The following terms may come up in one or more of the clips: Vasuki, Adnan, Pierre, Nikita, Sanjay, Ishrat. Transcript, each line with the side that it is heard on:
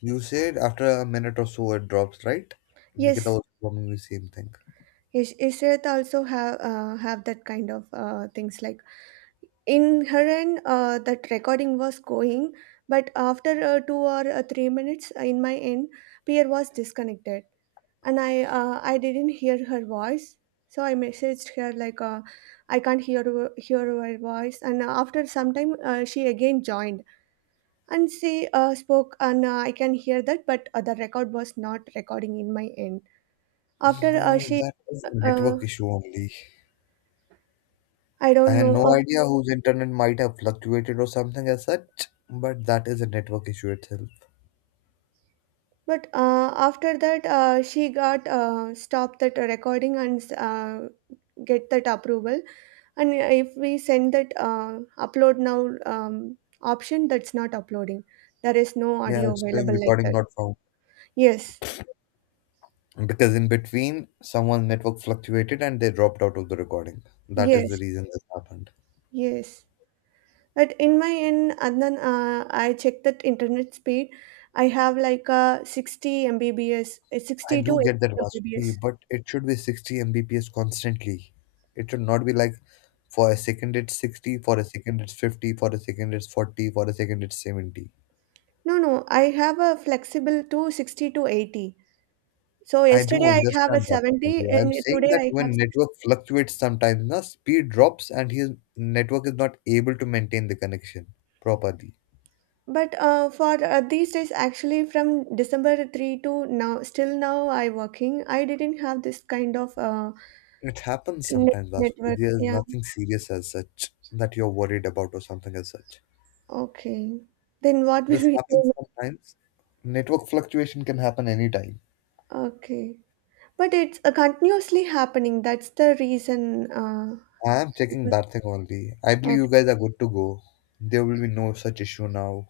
left: You said after a minute or so it drops, right? Nikita
right: Yes,
left: was performing the same thing.
right: yes, Ishrat also have that kind of things like in her end that recording was going, but after two or 3 minutes in my end, Pierre was disconnected, and I didn't hear her voice, so I messaged her like I can't hear her voice, and after some time she again joined and she spoke, and I can hear that, but the record was not recording in my end. After
left: Well,
right: she
left: that is a
right: uh,
left: network issue only.
right: I
left: I
right: don't
left: had
right: know.
left: no
right: Of,
left: idea whose internet might have fluctuated or something as such, but that is a network issue itself.
right: but after that, she got stopped that recording and get that approval. And if we send that upload now option, that's not uploading. There is no
left: Yeah,
right: audio
left: it's showing
right: available like
left: recording
right: that.
left: not found.
right: Yes,
left: Because in between, someone's network fluctuated and they dropped out of the recording. That is the
right: yes,
left: reason this happened.
right: yes. But in my end, Adnan, I checked that internet speed. I have like a 60 Mbps,
left: I
right: 60 to
left: do get that
right: 80
left: Vasuki,
right: Mbps.
left: but it should be 60 Mbps constantly. It should not be like for a second it's 60, for a second it's 50, for a second it's 40, for a second it's 70.
right: No, no, I have a flexible to 60 to 80. So
left: I do
right: yesterday I have a
left: understand that,
right: 70
left: Sanjay. I'm
right: and
left: saying
right: today
left: that
right: I have
left: when
right: 60.
left: network fluctuates sometimes, na, speed drops and his network is not able to maintain the connection properly.
right: But for these days, actually from December 3 to now, still now I working. I didn't have this kind of
left: It happens
right: net
left: sometimes, Vasuki.
right: network.
left: There's
right: Yeah.
left: nothing serious as such that you're worried about or something as such.
right: Okay. Then what will
left: This
right: we
left: happens
right: do?
left: sometimes. Network fluctuation can happen anytime.
right: Okay. But it's continuously happening. That's the reason.
left: I am checking
right: Because
left: that thing only. I believe
right: okay.
left: you guys are good to go. There will be no such issue now.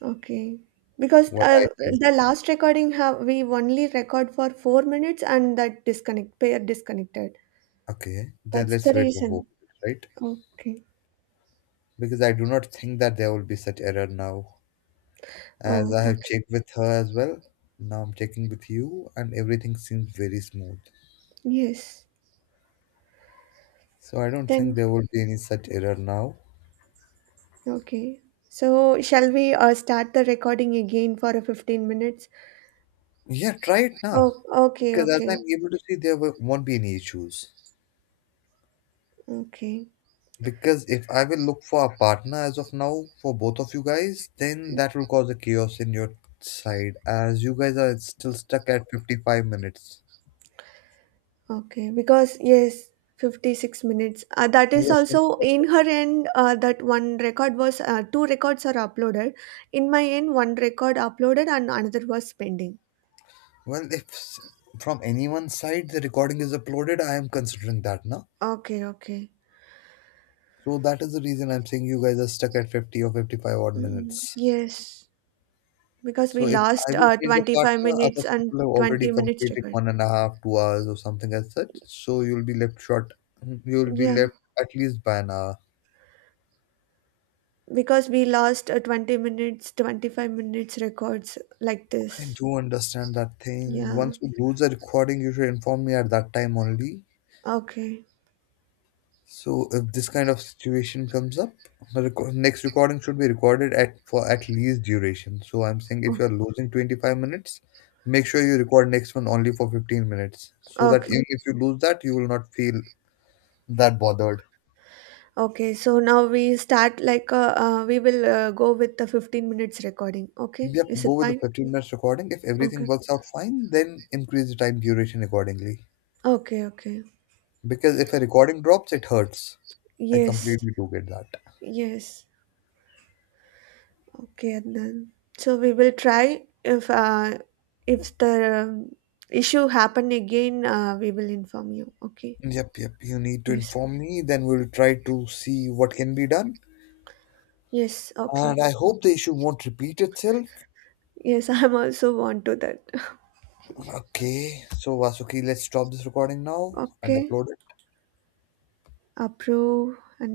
right: Okay. Because
left: What I feel.
right: the last recording have we only record for 4 minutes and that disconnect pair disconnected.
left: Okay, then
right: That's
left: let's
right: the
left: wait for four
right: reason.
left: minutes, right?
right: Okay.
left: Because I do not think that there will be such error now, as
right: Oh,
left: I have
right: okay.
left: checked with her as well. Now I'm checking with you, and everything seems very smooth.
right: Yes.
left: So I don't
right: Then,
left: think there will be any such error now.
right: okay. So, shall we start the recording again for a 15 minutes?
left: Yeah, try it now.
right: Oh, okay,
left: Because as
right: okay,
left: I'm able to see, there won't be any issues.
right: okay,
left: Because if I will look for a partner as of now for both of you guys, then that will cause a chaos in your side as you guys are still stuck at 55 minutes.
right: okay. Because, yes, 56 minutes. That is
left: Yes, something
right: also
left: like
right: in
left: that.
right: her end, that one record was, two records are uploaded. In my end, one record uploaded and another was pending.
left: Well, if s- from anyone's side the recording is uploaded, I am considering that now.
right: Okay, okay.
left: So that is the reason I'm saying you guys are stuck at 50 or 55 odd
right: Mm,
left: minutes.
right: yes, because we
left: So if I
right: lost
left: will change a
right: 25
left: partner,
right: minutes
left: other
right: and
left: people have already
right: 20 minutes
left: completed
right: record.
left: one and a half, 2 hours or something as such. So you'll be left short. You'll be
right: Yeah.
left: left at least by an hour.
right: Because we lost a 20 minutes 25 minutes records like
left: I
right: this.
left: do understand that thing.
right: Yeah,
left: Once we lose the recording, you should inform me at that time only.
right: okay.
left: So if this kind of situation comes up, the next recording should be recorded at for at least duration. So I'm saying
right: O-
left: if you're losing 25 minutes, make sure you record next one only for 15 minutes, so that
right: okay,
left: even if you lose that, you will not feel that bothered.
right: okay. So now we start like we will go with the 15 minutes recording, okay,
left: Yep,
right: is it
left: go with the
right: fine?
left: 15 minutes recording. If
right: Okay,
left: everything works out fine, then increase the time duration accordingly.
right: okay, okay.
left: Because if a recording drops, it hurts. I
right: Yes,
left: completely do get that.
right: yes, okay. And then, so we will try if the issue happen again, we will inform you, okay?
left: Yep, yep, you need to
right: Yes,
left: inform me, then we'll try to see what can be done.
right: yes, okay.
left: And I hope the issue won't repeat itself.
right: Yes. I'm also want to that.
left: Okay, so Vasuki, let's stop this recording now and
right: Okay,
left: upload it.
right: approve and